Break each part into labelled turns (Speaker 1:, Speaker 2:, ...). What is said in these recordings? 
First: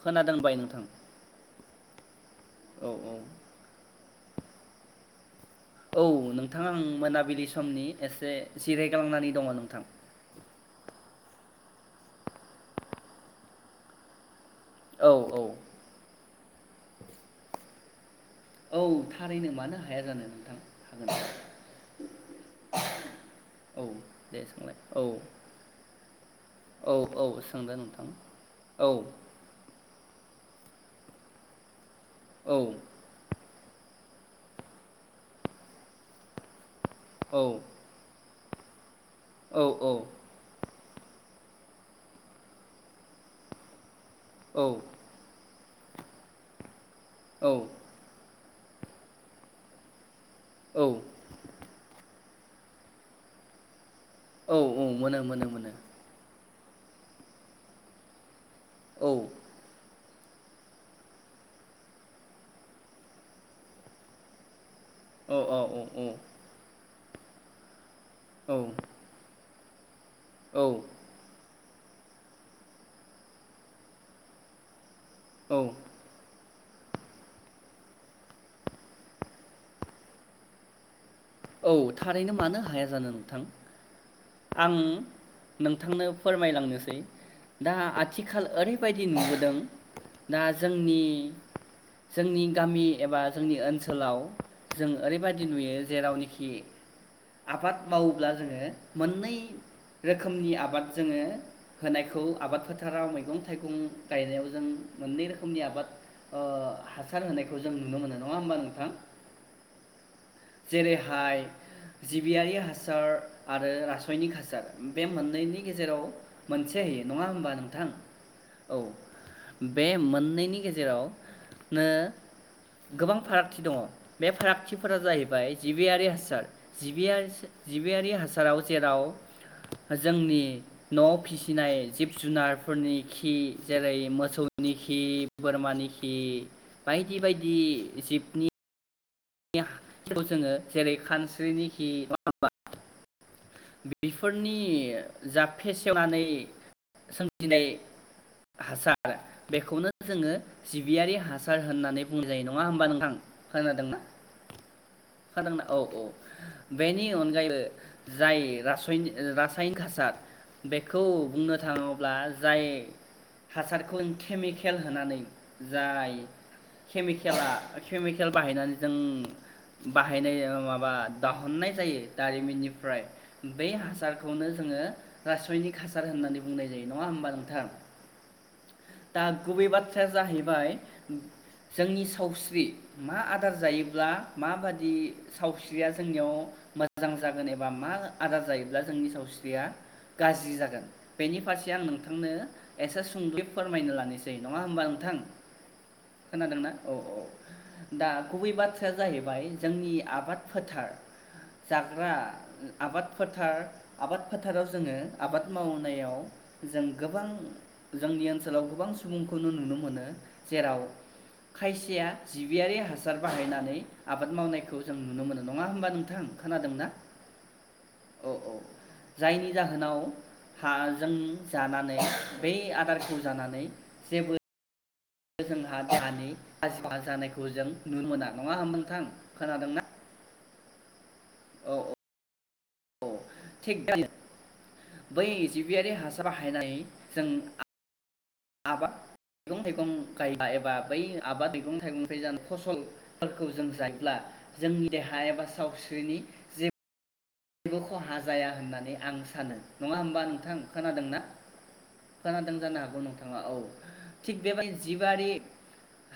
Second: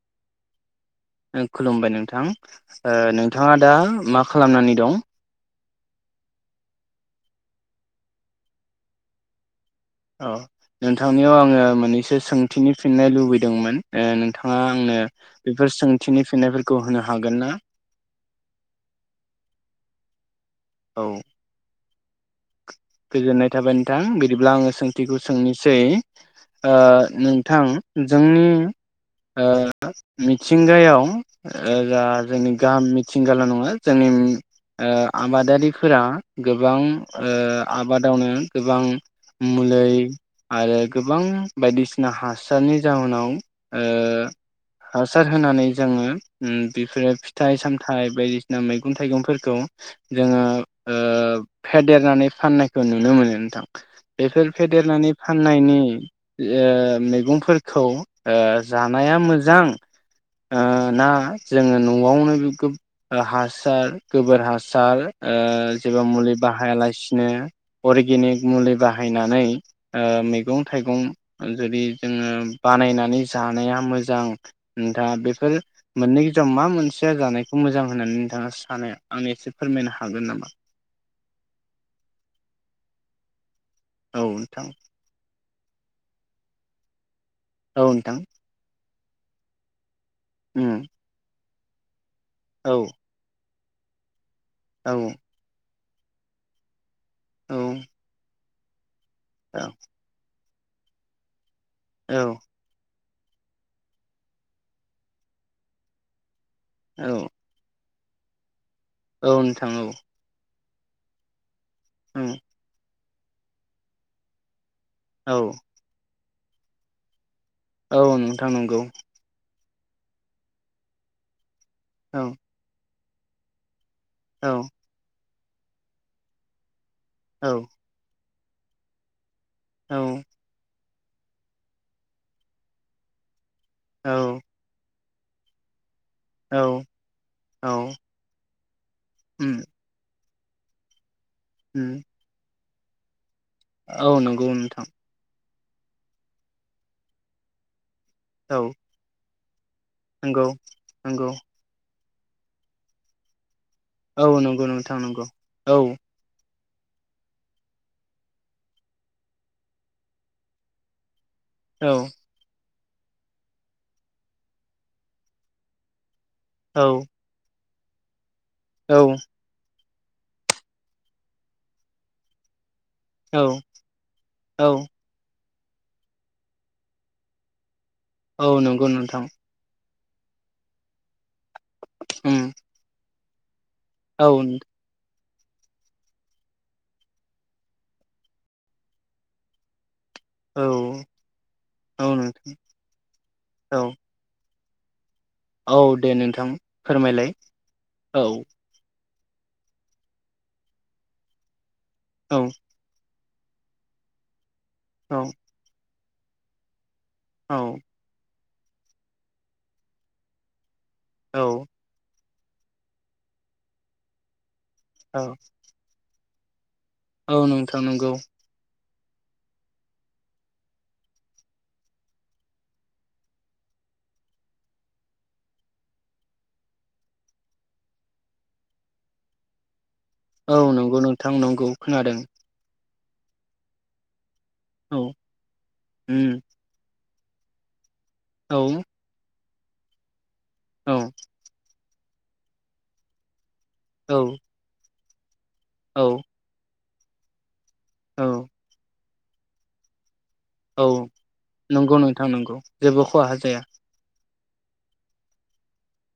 Speaker 1: खोनादों बाय नोंथां।
Speaker 2: खुलुमबाय नोंथां
Speaker 1: औ
Speaker 2: ओ
Speaker 1: औ
Speaker 2: नोंथाङा दा मा खालामनानै दं।
Speaker 1: औ नोंथाङा आं मोनाबिलि समनि एसे जिरायग्लांनानै दङ' नोंथां।
Speaker 2: औ नोंथांनियाव आङो मोननैसो सोंथिनि फिननाय लुबैदोंमोन ओ नोंथा नोंथांआ आंनो
Speaker 1: औ औ
Speaker 2: बेफोर सोंथिनि फिनायफोरखौ होनो हागोन ना?
Speaker 1: औ थारैनो मानो हाया जानो नोंथां।
Speaker 2: औ
Speaker 1: हागोन
Speaker 2: गोजोननाय थाबाय
Speaker 1: औ
Speaker 2: नोंथां
Speaker 1: दे
Speaker 2: बिदिब्ला आङो
Speaker 1: सोंलाय औ
Speaker 2: सोंथिखौ सोंनोसै ओ
Speaker 1: औ औ
Speaker 2: नोंथां
Speaker 1: सोंदो
Speaker 2: जोंनि
Speaker 1: औ
Speaker 2: ओ मिथिंगायाव जा जोंनि
Speaker 1: औ
Speaker 2: गाहाम मिथिंगाल नङा जोंनि ओ आबादारिफोरा गोबां ओ
Speaker 1: औ
Speaker 2: मावनो गोबां
Speaker 1: औ
Speaker 2: मुलै
Speaker 1: औ
Speaker 2: आरो गोबां बायदिसिना हासारनि जाहोनाव हासार होनानै जोङो उम बेफोरो
Speaker 1: औ
Speaker 2: फिथाइ सामथायाइ बायदिसि ना मैगं थाइगंफोरखौ जोङो
Speaker 1: औ
Speaker 2: ओ फेदेरनानै फाननायखौ नुनो मोनो नोंथां बेफोर
Speaker 1: औ
Speaker 2: फेदेरनानै
Speaker 1: मोनो मोनो मोनो
Speaker 2: फाननायनि ओ मैगंफोरखौ ओ
Speaker 1: औ
Speaker 2: जानाया मोजां ओ ना जोङो न'आवनो हासार गोबोर हा सार
Speaker 1: औ औ औ
Speaker 2: ओ जेबो मुलि बाहाया लासि नो अरगेनिक
Speaker 1: औ
Speaker 2: मुलि बाहायनानै ओ मैगं
Speaker 1: औ
Speaker 2: थाइगं जुदि जोङो बानायनानै जानाया मोजां दा बेफोर
Speaker 1: औ
Speaker 2: मोननै गेजेराव मा मोनसेया जानायखौ मोजां होननानै नोंथाङा सानो आंनो एसे फोरमायनो हागोन नामा?
Speaker 1: औ थारैनो मानो हाया जानो नोंथां
Speaker 2: औ नोंथां
Speaker 1: आं नोंथांनो फोरमायलांनोसै दा
Speaker 2: औ
Speaker 1: [unintelligible]
Speaker 2: नोंथां
Speaker 1: [unintelligible] नुबोदों। दा
Speaker 2: उम
Speaker 1: जोंनि जोंनि
Speaker 2: औ
Speaker 1: गामि एबा जोंनि ओनसोलाव जों
Speaker 2: औ
Speaker 1: ओरैबायदि नुयो जेरावनि खि
Speaker 2: औ
Speaker 1: आबाद मावोब्ला जोङो मोननै
Speaker 2: औ
Speaker 1: रोखोमनि आब आबाद जोङो
Speaker 2: औ
Speaker 1: होनायखौ आबाद फोथाराव मै मैगं थाइगं गायनायाव जों मोननै रोखोमनि आबाद ओ हासार होनायखौ जों नुनो मोनो नङा होमबा नोंथां?
Speaker 2: औ नोंथां औ
Speaker 1: जेरैहाय जिबियारि हासार आरो रासयनिक हासार बे
Speaker 2: औ
Speaker 1: मोननैनि गेजेराव मोनसे नङा होनबा
Speaker 2: औ नोंथां नंगौ।
Speaker 1: बे मोननैनि गेजेराव नो
Speaker 2: औ
Speaker 1: गोबां फारागथि दङ बे
Speaker 2: औ
Speaker 1: फारागथिफोरा जाहै फाय जिबियारि हासार जिबियारि सो
Speaker 2: औ
Speaker 1: जिबियारि हास फोराव जेराव
Speaker 2: औ
Speaker 1: जोंनि न'आव फिसिनाय जिब जुनारफोरनि खि। जेरै
Speaker 2: औ
Speaker 1: मोसौनि खि बोरमानि खि। खि
Speaker 2: औ
Speaker 1: बायदि बायदि
Speaker 2: औ
Speaker 1: जिबनि।
Speaker 2: उम
Speaker 1: [unintelligible] जोङो जेरै खानस
Speaker 2: उम
Speaker 1: [unintelligible] [inaudible]
Speaker 2: औ नंगौ
Speaker 1: बेफोरनि
Speaker 2: नोंथां
Speaker 1: जा फेसेवनानै सोमजिनाय।
Speaker 2: औ
Speaker 1: हासार बेखौनो जोङो
Speaker 2: नंगौ
Speaker 1: जिबियारि
Speaker 2: नंगौ
Speaker 1: हासार होननानै बुंनाय जायो नङा होमबा नोंथां खोनादोंना
Speaker 2: औ नंगौ नोंथां नंगौ
Speaker 1: खोनादोंना औ औ बेनि अनगायैबो जाय रासनिक रासायनिक हासार बेखौ बुंनो
Speaker 2: औ
Speaker 1: थाङोब्ला जाय हासारखौन केमिकेल होनानै जाय
Speaker 2: औ
Speaker 1: खेमे खेला। फेमि खेल बाहायनानै
Speaker 2: औ
Speaker 1: जों बाहायनाय माबा दाहननाय जायो दारिमिननि फ्राय
Speaker 2: औ
Speaker 1: बे हासारखौनो
Speaker 2: औ
Speaker 1: जोङो रासयनिक हासार होननानै बुंनाय जायो नङा होमबा नोंथां
Speaker 2: औ नंगौ नोंथां
Speaker 1: खोथाया जाहैबाय जोंनि
Speaker 2: उम
Speaker 1: सावस्रि मा आ। खार जायो। अब्ला
Speaker 2: औ
Speaker 1: माबादि सावस्रिया जोंनियाव मोजां जागोन एब बा मा आदार जायोब्ला जोंनि सावस्रिया गाज्रि
Speaker 2: औ
Speaker 1: जागोन बेनि फारसे आं
Speaker 2: औ
Speaker 1: नोंथांनो
Speaker 2: नोंथां
Speaker 1: एसे सुंद'यै
Speaker 2: औ
Speaker 1: फोरमायनो लानायसै। नङा होमबा नोंथां?
Speaker 2: औ दे नोंथां
Speaker 1: खोनादोंनाा अ अ
Speaker 2: फोरमायलाय
Speaker 1: दा
Speaker 2: औ
Speaker 1: गुबै बाथ्राया जाहैबाय जोंनि आबाद फोथार जाग्रा
Speaker 2: औ
Speaker 1: आबाद फोथार, आबाद फोथ थाराव जोङो आबाद मावनायाव जों गोबां
Speaker 2: औ
Speaker 1: जोंनि ओनसो सोलाव गोबां सुबुंखौनो नुनो मोनो जेराव
Speaker 2: औ
Speaker 1: खायसेया जिबियारि हासार बाहायनानै आबाद मावनायखौ जों
Speaker 2: औ
Speaker 1: नो मोनो नङा होमबा नोंथा? थां खोनादों ना?
Speaker 2: औ नोंथां नंगौ।
Speaker 1: जायनि जाहोनाव हाजों जानानै बे आदारखौ जानानै जेबो जोंहा देहानि [inaudible] जानायखौ जों नुनो मोना नङा होमबा नोंथां खोनादोंना?
Speaker 2: औ नंगौ नों थां
Speaker 1: औ
Speaker 2: नंगौ खोनादों।
Speaker 1: औ [inaudible]
Speaker 2: औ
Speaker 1: बै जिबियारि हासार
Speaker 2: उम
Speaker 1: बाहायनानै जों आ
Speaker 2: औ
Speaker 1: आबा गं थाइगं एबा
Speaker 2: औ
Speaker 1: बै आबा मैगं-थाइगं [unintelligible] फसल [inaudible] खौ जों जायोब्ला
Speaker 2: औ
Speaker 1: जोंनि देहा एबा सो
Speaker 2: औ
Speaker 1: सावस्रिनि जे बो खहा
Speaker 2: औ
Speaker 1: जाया होननानै आं सा सानो नङा होमबा नों थां
Speaker 2: औ
Speaker 1: खोनादोंना?
Speaker 2: नंगौ नोंथां
Speaker 1: खोनादों
Speaker 2: नंगौ
Speaker 1: जानो हागौ
Speaker 2: जेबो खहा
Speaker 1: नोंथाङा औ।
Speaker 2: जाया
Speaker 1: थिग बेबाय जिबारि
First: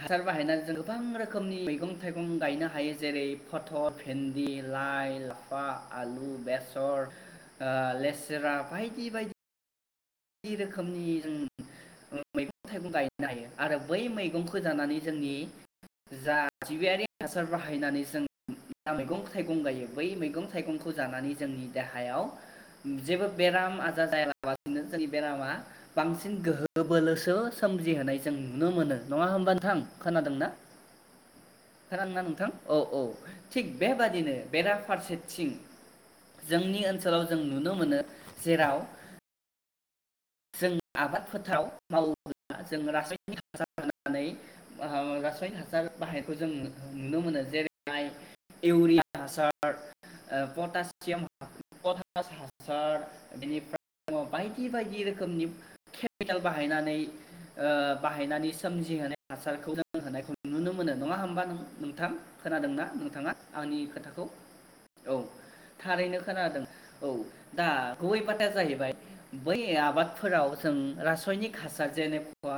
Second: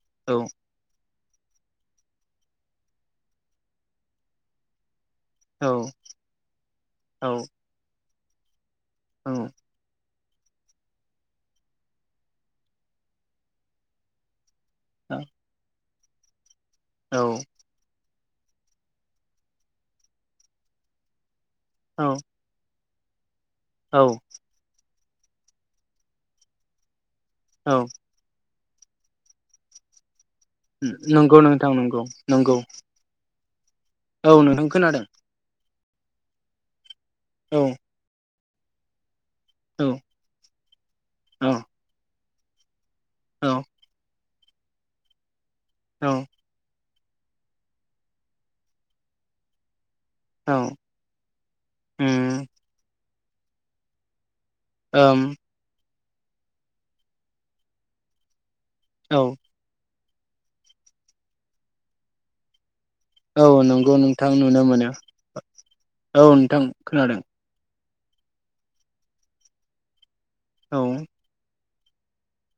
Speaker 1: हासार
Speaker 2: औ
Speaker 1: बाहायना जों गोबां रो रोखोमनि मैगं थाइगं गायनो हायो जेरै फथल, भेन्दि, लाइ लाफा
Speaker 2: औ
Speaker 1: आलु, बेसर,
Speaker 2: औ
Speaker 1: ओ ले राबाय
Speaker 2: औ।
Speaker 1: रोखोमनि जों मैगं थाइगं गायनो हायो। आरो बै मैगंखौ बो जानानै जोंनि जा जिबियारि
Speaker 2: औ
Speaker 1: हासार बाहायनानै जों मैगं थाइगं गायो बै मैगं थाइगंखौ जानानै जोंनि
Speaker 2: औ
Speaker 1: देहायाव जेबो बेराम
Speaker 2: औ
Speaker 1: आजार जायालाबासिनो जोंनि बेरामा बांसिन गोहो बोलो सो
Speaker 2: औ
Speaker 1: सोमजिहोनाय जों नुनो मोनो नङा होमबा नोथां, खोनादों ना?
Speaker 2: नंगौ नोंथां नंगौ नंगौ।
Speaker 1: औ औ थिग
Speaker 2: औ
Speaker 1: बेबादिनो
Speaker 2: नोंथां खोनादों
Speaker 1: बेराफारसेथिं जोंनि ओन सोलाव जों
Speaker 2: औ
Speaker 1: नुनो मोनो जेराव
Speaker 2: औ।
Speaker 1: जों आबाद
Speaker 2: औ
Speaker 1: फोथाराव मावो जों रासायनिक
Speaker 2: औ
Speaker 1: हासार होननानै [unintelligible] रासायना सार बाहाय नायखौ
Speaker 2: औ
Speaker 1: जों नुनो मोनो जेरैहाय इउरिया हासार ओ
Speaker 2: औ
Speaker 1: पटासियाम [unintelligible] पटास
Speaker 2: उम
Speaker 1: हासार बेनिफ्राय हरबाय दि बायदि
Speaker 2: ओम
Speaker 1: केमिकेल बाहायनानै ओ बाहायनानै सोमजिहोनाय
Speaker 2: औ
Speaker 1: हासारखौ जों होनायखौ नुनो मोनो नङा होमबा नोंथां खोनादों ना नोंथाङा
Speaker 2: औ
Speaker 1: आंनि
Speaker 2: नंगौ
Speaker 1: खोथाखौ
Speaker 2: नोंथां नुनो मोनो
Speaker 1: औ थारैनो
Speaker 2: औ नोंथां
Speaker 1: खोनादों औ
Speaker 2: खोनादों
Speaker 1: दा गुबै फाथा जाहैबाय बै आबाद फोराव जों
Speaker 2: औ
Speaker 1: रासायनिक हासार जेनेबा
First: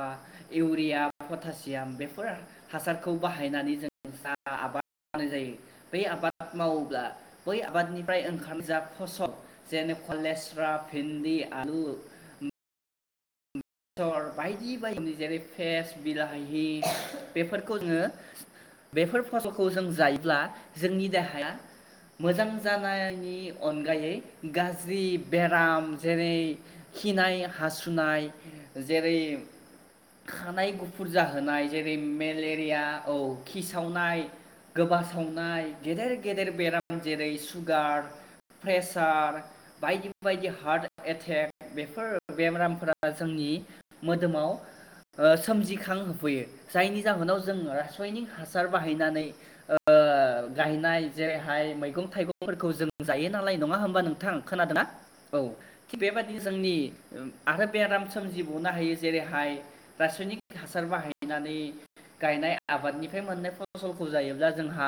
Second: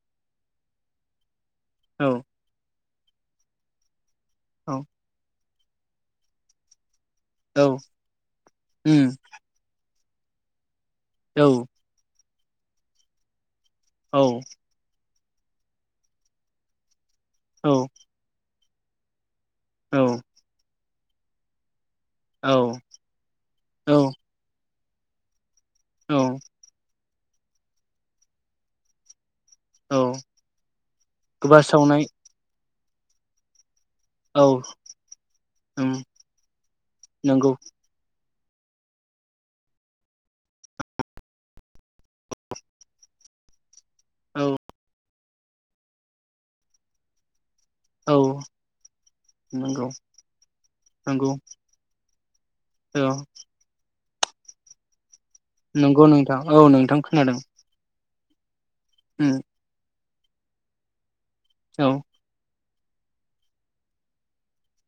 Speaker 1: इउरिया पतासि याम
Speaker 2: औ
Speaker 1: बेफोर हासारखौ बाहायनानै जों जा
Speaker 2: औ
Speaker 1: आबाद मावनाय जायो बै आबाद मावोब्ला बै
Speaker 2: औ
Speaker 1: आबादनिफ्राय ओंखारनाय जा
Speaker 2: उम
Speaker 1: फसल जेनेबा [unintelligible] भिन्दि,
Speaker 2: औ
Speaker 1: आलु
Speaker 2: औ
Speaker 1: थर बायदि बायदि जेरै फ्रेस बिलाहि
Speaker 2: औ
Speaker 1: बेफोरखौ जोङो बेफोर फसलखौ जों
Speaker 2: औ
Speaker 1: जायोब्ला। जोंनि देहाया। मोजां जानायनि
Speaker 2: औ
Speaker 1: अनगायै गाज्रि [unintelligible] बा
Speaker 2: औ
Speaker 1: जेरै खिनाय हासुनाय। जेरै
Speaker 2: औ
Speaker 1: खानाय गुफुर
Speaker 2: गोबा
Speaker 1: जाहोनाय जेरै
Speaker 2: सावनाय
Speaker 1: मेले [inaudible] सावनाय
Speaker 2: औ
Speaker 1: गोबा सावनाय
Speaker 2: उम
Speaker 1: गेदेर गेदेर बेराम जेरै
Speaker 2: नंगौ
Speaker 1: सुगार प्रेसार बायदि बायदि हार्ट एटेक बेफोर बेरामफोरा जोंनि
Speaker 2: औ
Speaker 1: मोदोमाव ओ सोमजिखां होफैयो जायनि जाहोनाव जों
Speaker 2: औ
Speaker 1: रासायनिक हासार बाहायनानै
Speaker 2: नंगौ
Speaker 1: ओ गायनाय
Speaker 2: नंगौ
Speaker 1: जेरैहाय मैगं थाइगंफोरखौ जों
Speaker 2: औ
Speaker 1: जायो नालाय नङा होमबा नों नोंथां खोनादों ना?
Speaker 2: नंगौ नोंथां औ नोंथां खोनादों।
Speaker 1: थाब सोमजिब गहोनो हायो
Speaker 2: उम
Speaker 1: जेरैहाय रासायनिक हासार बाहाय नानै
Speaker 2: औ
Speaker 1: गायनाय आबादनिफ्राय मोननाय फसलखौ जायोब्ला जोंहा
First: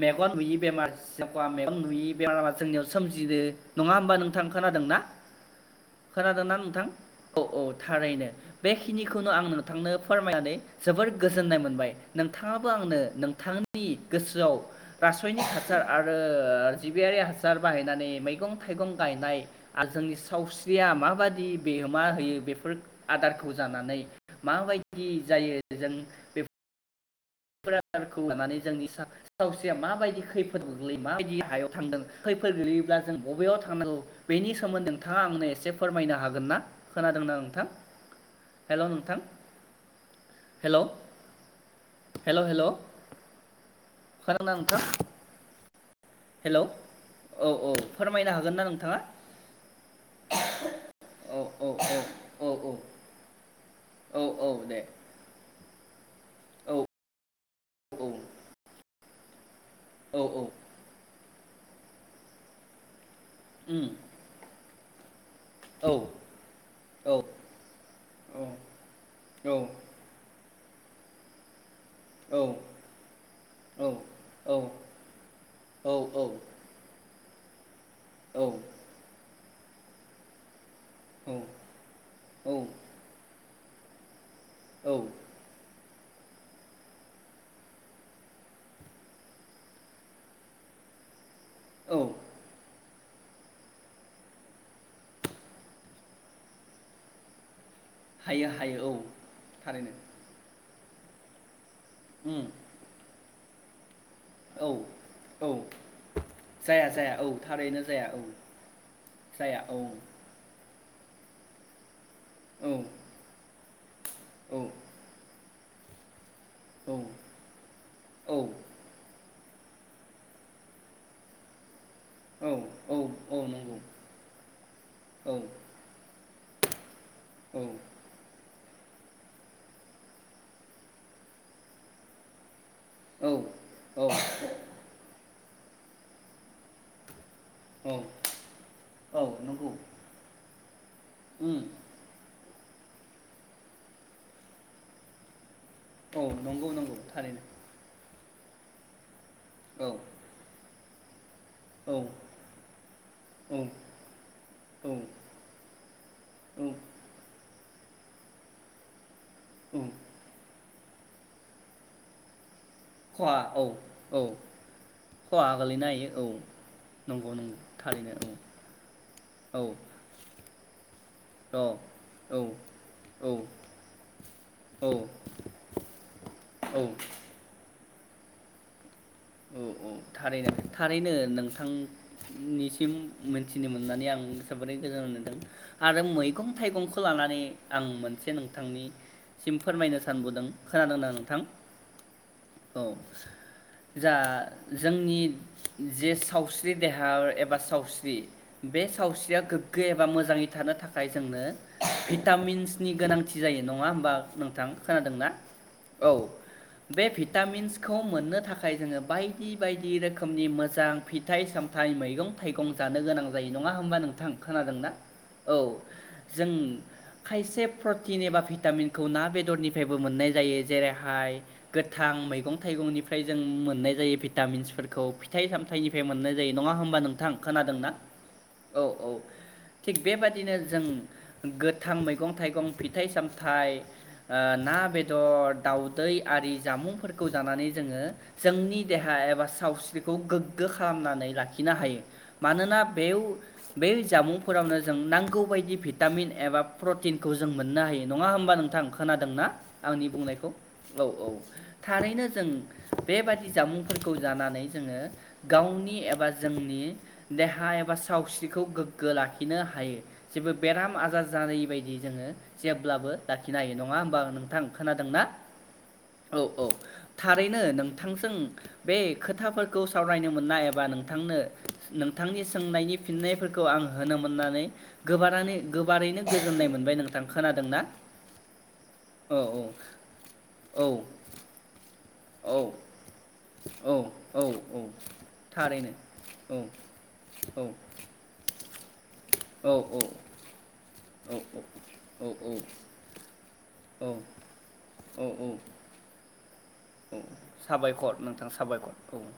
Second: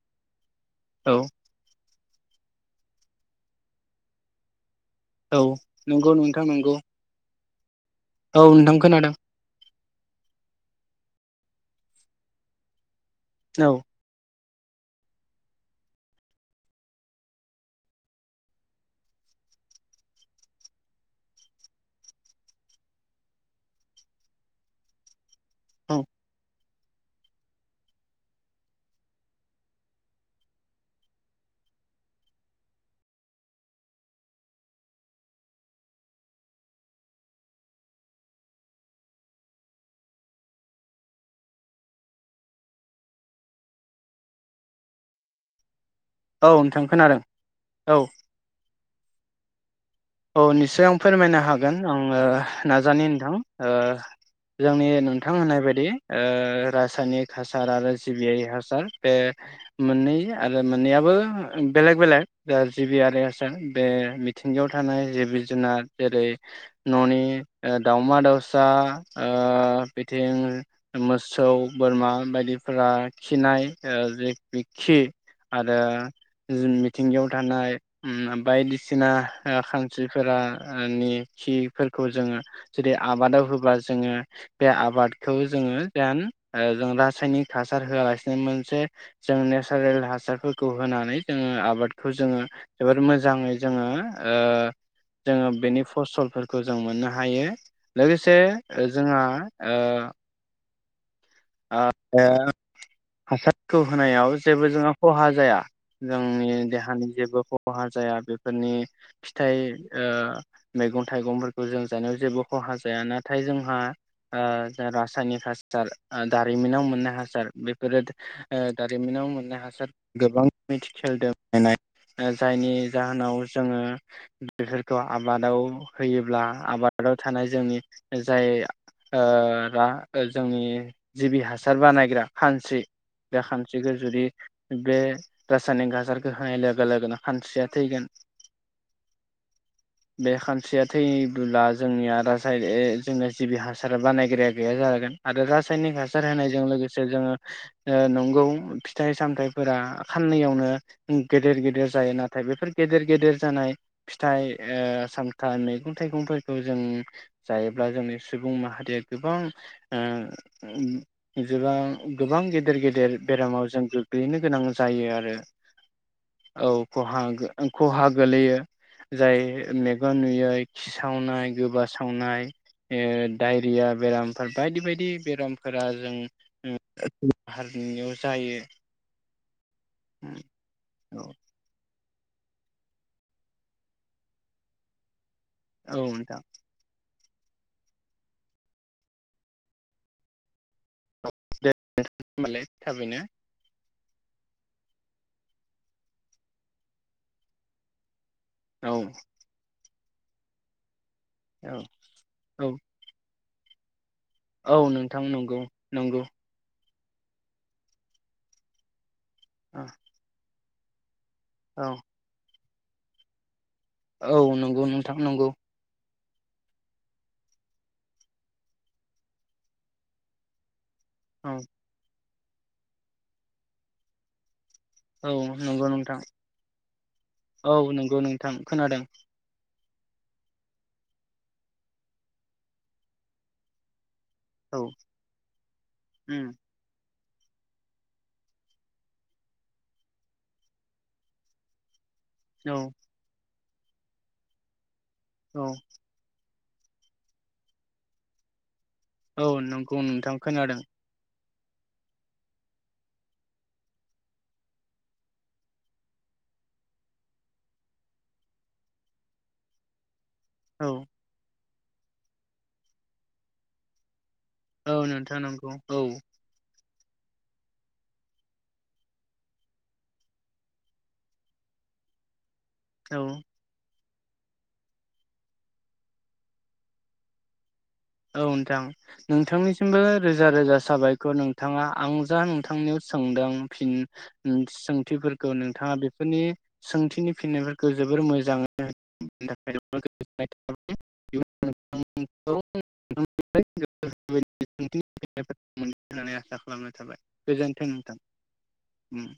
Speaker 1: मेगन नुयि बेमार
Speaker 2: औ
Speaker 1: जाबा मेगन नुयि बेमारा जोंनियाव सोमजिदो नङा होमबा नोंथां खोनादों ना
Speaker 2: औ नंगौ नोंथां नंगौ
Speaker 1: अ औ। थारैनो
Speaker 2: औ नोंथां खोनादों
Speaker 1: बेखिनिखौनो आं नों नोंथांनो फोरमायनानै जोबोर गोजोननाय मोनबाय नोंथाङाबो आंनो
Speaker 2: औ
Speaker 1: नोंथांनि गोसोआव रासयनिक हासार आरो जिबियारि हासार बाहायनानै मैगं थाइगं गायनाय आ जोंनि सावस्रिया माबादि बेओ मा होयो बेफोर आदारखौ जानानै माबायदि जायो जों
Speaker 2: औ
Speaker 1: बेफ फोराखौ लानानै जोंनि सा सावस्रिया माबायदि खैफोद गोग्लैयो माबायदि हायाव थांदों खैफोद गोग्लैयोब्ला जों बबेयाव थांनांगौ बेनि सोमोन्दै नोंथाङा आंनो एसे फोरमायनो हागोन ना खोनादोंना नोंथां हेलौ नोंथां हेलौ हेल' हेल' खोनाना नोंथां?
Speaker 2: औ
Speaker 1: हेलौ
Speaker 2: नोंथां खोनादों
Speaker 1: औ औ फोरमायनो हागोन ना नों ओ
Speaker 2: औ निस्सय आं फोरमायनो हागोन
Speaker 1: औ
Speaker 2: आङो
Speaker 1: औ औ
Speaker 2: नाजानि नोंथां ओ ओ
Speaker 1: औ औ दे
Speaker 2: जोंनि नोंथां होननाय बायदि। ओ
Speaker 1: औ
Speaker 2: रासायनिक हासार आरो
Speaker 1: औ
Speaker 2: सिबियारि हासार बे मोननै
Speaker 1: औ औ
Speaker 2: आरो मोननैयाबो। बेलेग बेलग ओ जिबियारि हास सा बे
Speaker 1: उम
Speaker 2: मिथिंगायाव खानाय जेबिस जुनार
Speaker 1: औ
Speaker 2: जेरै
Speaker 1: औ
Speaker 2: न'नि ओ दाउमा दाउसा ओ
Speaker 1: औ
Speaker 2: बिथिं मोसौ बोरमा
Speaker 1: औ
Speaker 2: बायदिफोरा खिनाय ओ जे-ज-खि आरो जों मिथिंगायाव थानाय उम बायदिसिना ओ खांसिफोरा। ओ निखिफोरखौ जोङो
Speaker 1: औ
Speaker 2: जेरै आबादाव होब ब्ला जोङो। बे
Speaker 1: औ
Speaker 2: आबादखौ जोङो दान ओ जों रासायनिक हासार होआलासिनो मोनसे जों नेसारेल हासारफोरखौ होनानै जोङो
Speaker 1: औ
Speaker 2: आबादखौ जोङो जोबोर मोजाङै जोङो ओ जोङो बेनि फसलफोरखौ जों मोननो हायो। लोगोसे
Speaker 1: हायो हायो औ
Speaker 2: जोंहा ओ
Speaker 1: थारैनो
Speaker 2: आ
Speaker 1: उम
Speaker 2: [unintelligible] हासारखौ होनायाव जेबो जोंहा खहा
Speaker 1: औ
Speaker 2: जाया
Speaker 1: औ
Speaker 2: जोंनि
Speaker 1: जाया
Speaker 2: देहानि
Speaker 1: जाया औ
Speaker 2: जेबो
Speaker 1: थारैनो
Speaker 2: खहा जाया
Speaker 1: औ
Speaker 2: बेफोरनि फिथाइ
Speaker 1: जाया औ
Speaker 2: ओ मैगं थाइगंफोरखौ जों जानायाव जेबो
Speaker 1: औ
Speaker 2: खहा जाया, नाथाय जों हा आ
Speaker 1: औ
Speaker 2: जा रासायनिक हास साल दारिमिनाव
Speaker 1: औ
Speaker 2: मोननाय हासार, बेफोरो
Speaker 1: औ
Speaker 2: ओ दारिमिनाव मोन हासार गोबां मिथिखेलदो [unintelligible] नाय
Speaker 1: औ
Speaker 2: जायनि जाहोनाव जोङो
Speaker 1: नंगौ
Speaker 2: बेफोरखौ
Speaker 1: औ
Speaker 2: आबादाव होयोब्ला आबाद। आबादाव थानाय जोंनि, जाय ओ दा जोंनि जिबि हासार बानायग्रा खानस्रि, बे
Speaker 1: औ
Speaker 2: सानस्रिखो
Speaker 1: औ
Speaker 2: जुदि बे रासायनिक हासारखौ होनाय लोगो लोगोनो खानस्रिया
Speaker 1: औ
Speaker 2: थैगोन
Speaker 1: औ नंगौ
Speaker 2: बे खान [unintelligible]
Speaker 1: उम
Speaker 2: थैयोब्ला जोंनिया रासाय [unintelligible] जिबि हासारा बानायग्राया गैया जागोन आरो रासा रासायनिक
Speaker 1: औ
Speaker 2: हासार होनायजों
Speaker 1: नंगौ नंगौ
Speaker 2: लोगोसे जोङो
Speaker 1: थारैनो
Speaker 2: ओ [unintelligible] फिथाइ सामथाइफोरा
Speaker 1: औ
Speaker 2: खाननैयावनो गेदेर गेदेर
Speaker 1: औ
Speaker 2: जायो नाथाय बेफोर गेदेर गेदेर
Speaker 1: औ
Speaker 2: जानाय फिथाइ ओ
Speaker 1: औ
Speaker 2: सामथाइ, मैगं थाइगंफोरखौ जों जायोब्ला जोंनि सुबुं माहारिया गोबां
Speaker 1: औ
Speaker 2: ओम जेब्ला गोबां गेदेर देर गेदेर
Speaker 1: खहा औ
Speaker 2: बेरामाव जों
Speaker 1: औ
Speaker 2: गोग्लैनो गोनां जायो आरो
Speaker 1: खहा गोलैनो हायो
Speaker 2: औ खहा
Speaker 1: नंगौ नंगौ
Speaker 2: खहा
Speaker 1: थारैनो औ
Speaker 2: गोलैयो जाय
Speaker 1: औ
Speaker 2: मेगन नुयै खिसावनाय
Speaker 1: औ
Speaker 2: गोबासावनाय
Speaker 1: औ
Speaker 2: ओ डायरिया बेरामफोर बायदि
Speaker 1: औ
Speaker 2: बायदि बेरामफोरा जों
Speaker 1: औ औ
Speaker 2: [unintelligible] बेयाव जायो।
Speaker 1: औ औ थारैनो थारैनो
Speaker 2: औ
Speaker 1: नोंथां निसिम मोनथिनो मोननानै आं जोबोरै गोजोननाय मोनदों।
Speaker 2: औ
Speaker 1: आरो
Speaker 2: नोंथां
Speaker 1: मैगं थाइगंखौ लानान नै आं मोनसे नोंथांनि सिम फोरमायनो सानबोदों। खोनादोंना
Speaker 2: औ
Speaker 1: नोंथां
Speaker 2: दे नोंथां होमबालाय
Speaker 1: औ
Speaker 2: थाबैनो
Speaker 1: जा जोंनि जे सावस्रि देहा एबा सावस्रि बे
Speaker 2: औ
Speaker 1: सावस्रिया गोग्गो एब बा मोजाङै थानो थाख खाय जोंनो
Speaker 2: औ औ
Speaker 1: भिटामिन्सनि गोनां थि जायो नङा होमबा। नोंथां
Speaker 2: औ नोंथां
Speaker 1: खोनादोंना
Speaker 2: नंगौ
Speaker 1: औ
Speaker 2: नंगौ।
Speaker 1: बे भिटामिन्सखौ मोननो थाख खाय जोङो बाइदि। दि
Speaker 2: औ
Speaker 1: बायदि रोखोमनि मोज मोजां फिथाइ सामथाइ, मैगं थाइगं जानो गोनां जायो। नङा होमबा नोंथां
Speaker 2: औ नंगौ
Speaker 1: खोनादोंना
Speaker 2: नोंथां नंगौ
Speaker 1: औ जों खायसे प्रटिन एबा भिटामिनखौ ना बेदरनिफ्रायबो मोननाय जायो जेरै खाय
Speaker 2: औ
Speaker 1: गोथां मैग गं थाइगंनिफ्राय। जों मोननाय जायो भिटामिन्सफोर खौ
Speaker 2: औ
Speaker 1: फिथाइ
Speaker 2: नंगौ
Speaker 1: सामथाइनिफाय
Speaker 2: नोंथां
Speaker 1: मोननाय जायो नङा होमबा नोंथां
Speaker 2: औ
Speaker 1: खोनादोंना?
Speaker 2: नंगौ नोंथां
Speaker 1: औ
Speaker 2: खोनादों
Speaker 1: औ। थिग बेबादिनो जों गोथां मैगं थाइगं फिथाइ सामथाइ। ओ ना
Speaker 2: औ
Speaker 1: बेदर दाउदै
Speaker 2: उम
Speaker 1: आरि जामुं। फोरखौ जानानै जोङो। जोंनि देहा एबा सावस्रिखौ गोग्गो खालामनानै लाखिनो हायो।
Speaker 2: औ
Speaker 1: मानोना बेव बै जामुंफोरावनो। जों नांगौ
Speaker 2: औ
Speaker 1: बायदि भिटामिन एबा। प्रटिनखौ जों मोननो हायो नङा होमबा नोंथां। खोनादोंना
Speaker 2: औ नंगौ
Speaker 1: आंनि
Speaker 2: नोंथां
Speaker 1: बुंनायखौ
Speaker 2: खोनादों
Speaker 1: औ औ थारैनो जों बेबादि जामुंफोरखौ जानानै जोङो गावनि एबा जोंनि देहा एबा सावस्रिखौ गोग्गो लाखिनो हायो। जेबो
Speaker 2: औ
Speaker 1: बेराम आजार जायै बाय दि जोङो जेब्लाबो लाखिनो हायो। नङा होमबा नों थां
Speaker 2: औ
Speaker 1: खोनादोंनाऔ
Speaker 2: नोंथां नंगौ औ
Speaker 1: औ था रैनो नोंथांजों बे खोथाफोरखौ सावरायनो मोनना एबा नोंथांनो नोंथांनि सोंनायनि
Speaker 2: औ
Speaker 1: फिननायफोरखौ आं होनो मोननानै गोबानानै गोबारैनो गोजोननाय मोनबाय नोंथां खोनादोंना?
Speaker 2: औ नोंथां
Speaker 1: औ औ
Speaker 2: नोंथांनिसिमबो रोजा रोजा
Speaker 1: औ
Speaker 2: साबायखर नोंथाङा आं जा नोंथांनियाव सोंदों
Speaker 1: औ
Speaker 2: फिन
Speaker 1: औ
Speaker 2: ओम
Speaker 1: औ
Speaker 2: सोंथिफोरखौ
Speaker 1: थारैनो
Speaker 2: नोंथाङा बेफोरनि
Speaker 1: औ
Speaker 2: सोंथिनि
Speaker 1: औ
Speaker 2: फिननायफोरखौ जोबोर मोजां [unintelligible]
Speaker 1: औ औ
Speaker 2: गोजोननाय थाबाय।
Speaker 1: औ औ औ औ।
Speaker 2: [unintelligible] आसा
Speaker 1: औ औ
Speaker 2: खालामनाय
Speaker 1: औ
Speaker 2: थाबाय। गोजोन्थों
Speaker 1: साबायखर
Speaker 2: नोंथां
Speaker 1: साबायखर औ
Speaker 2: ओम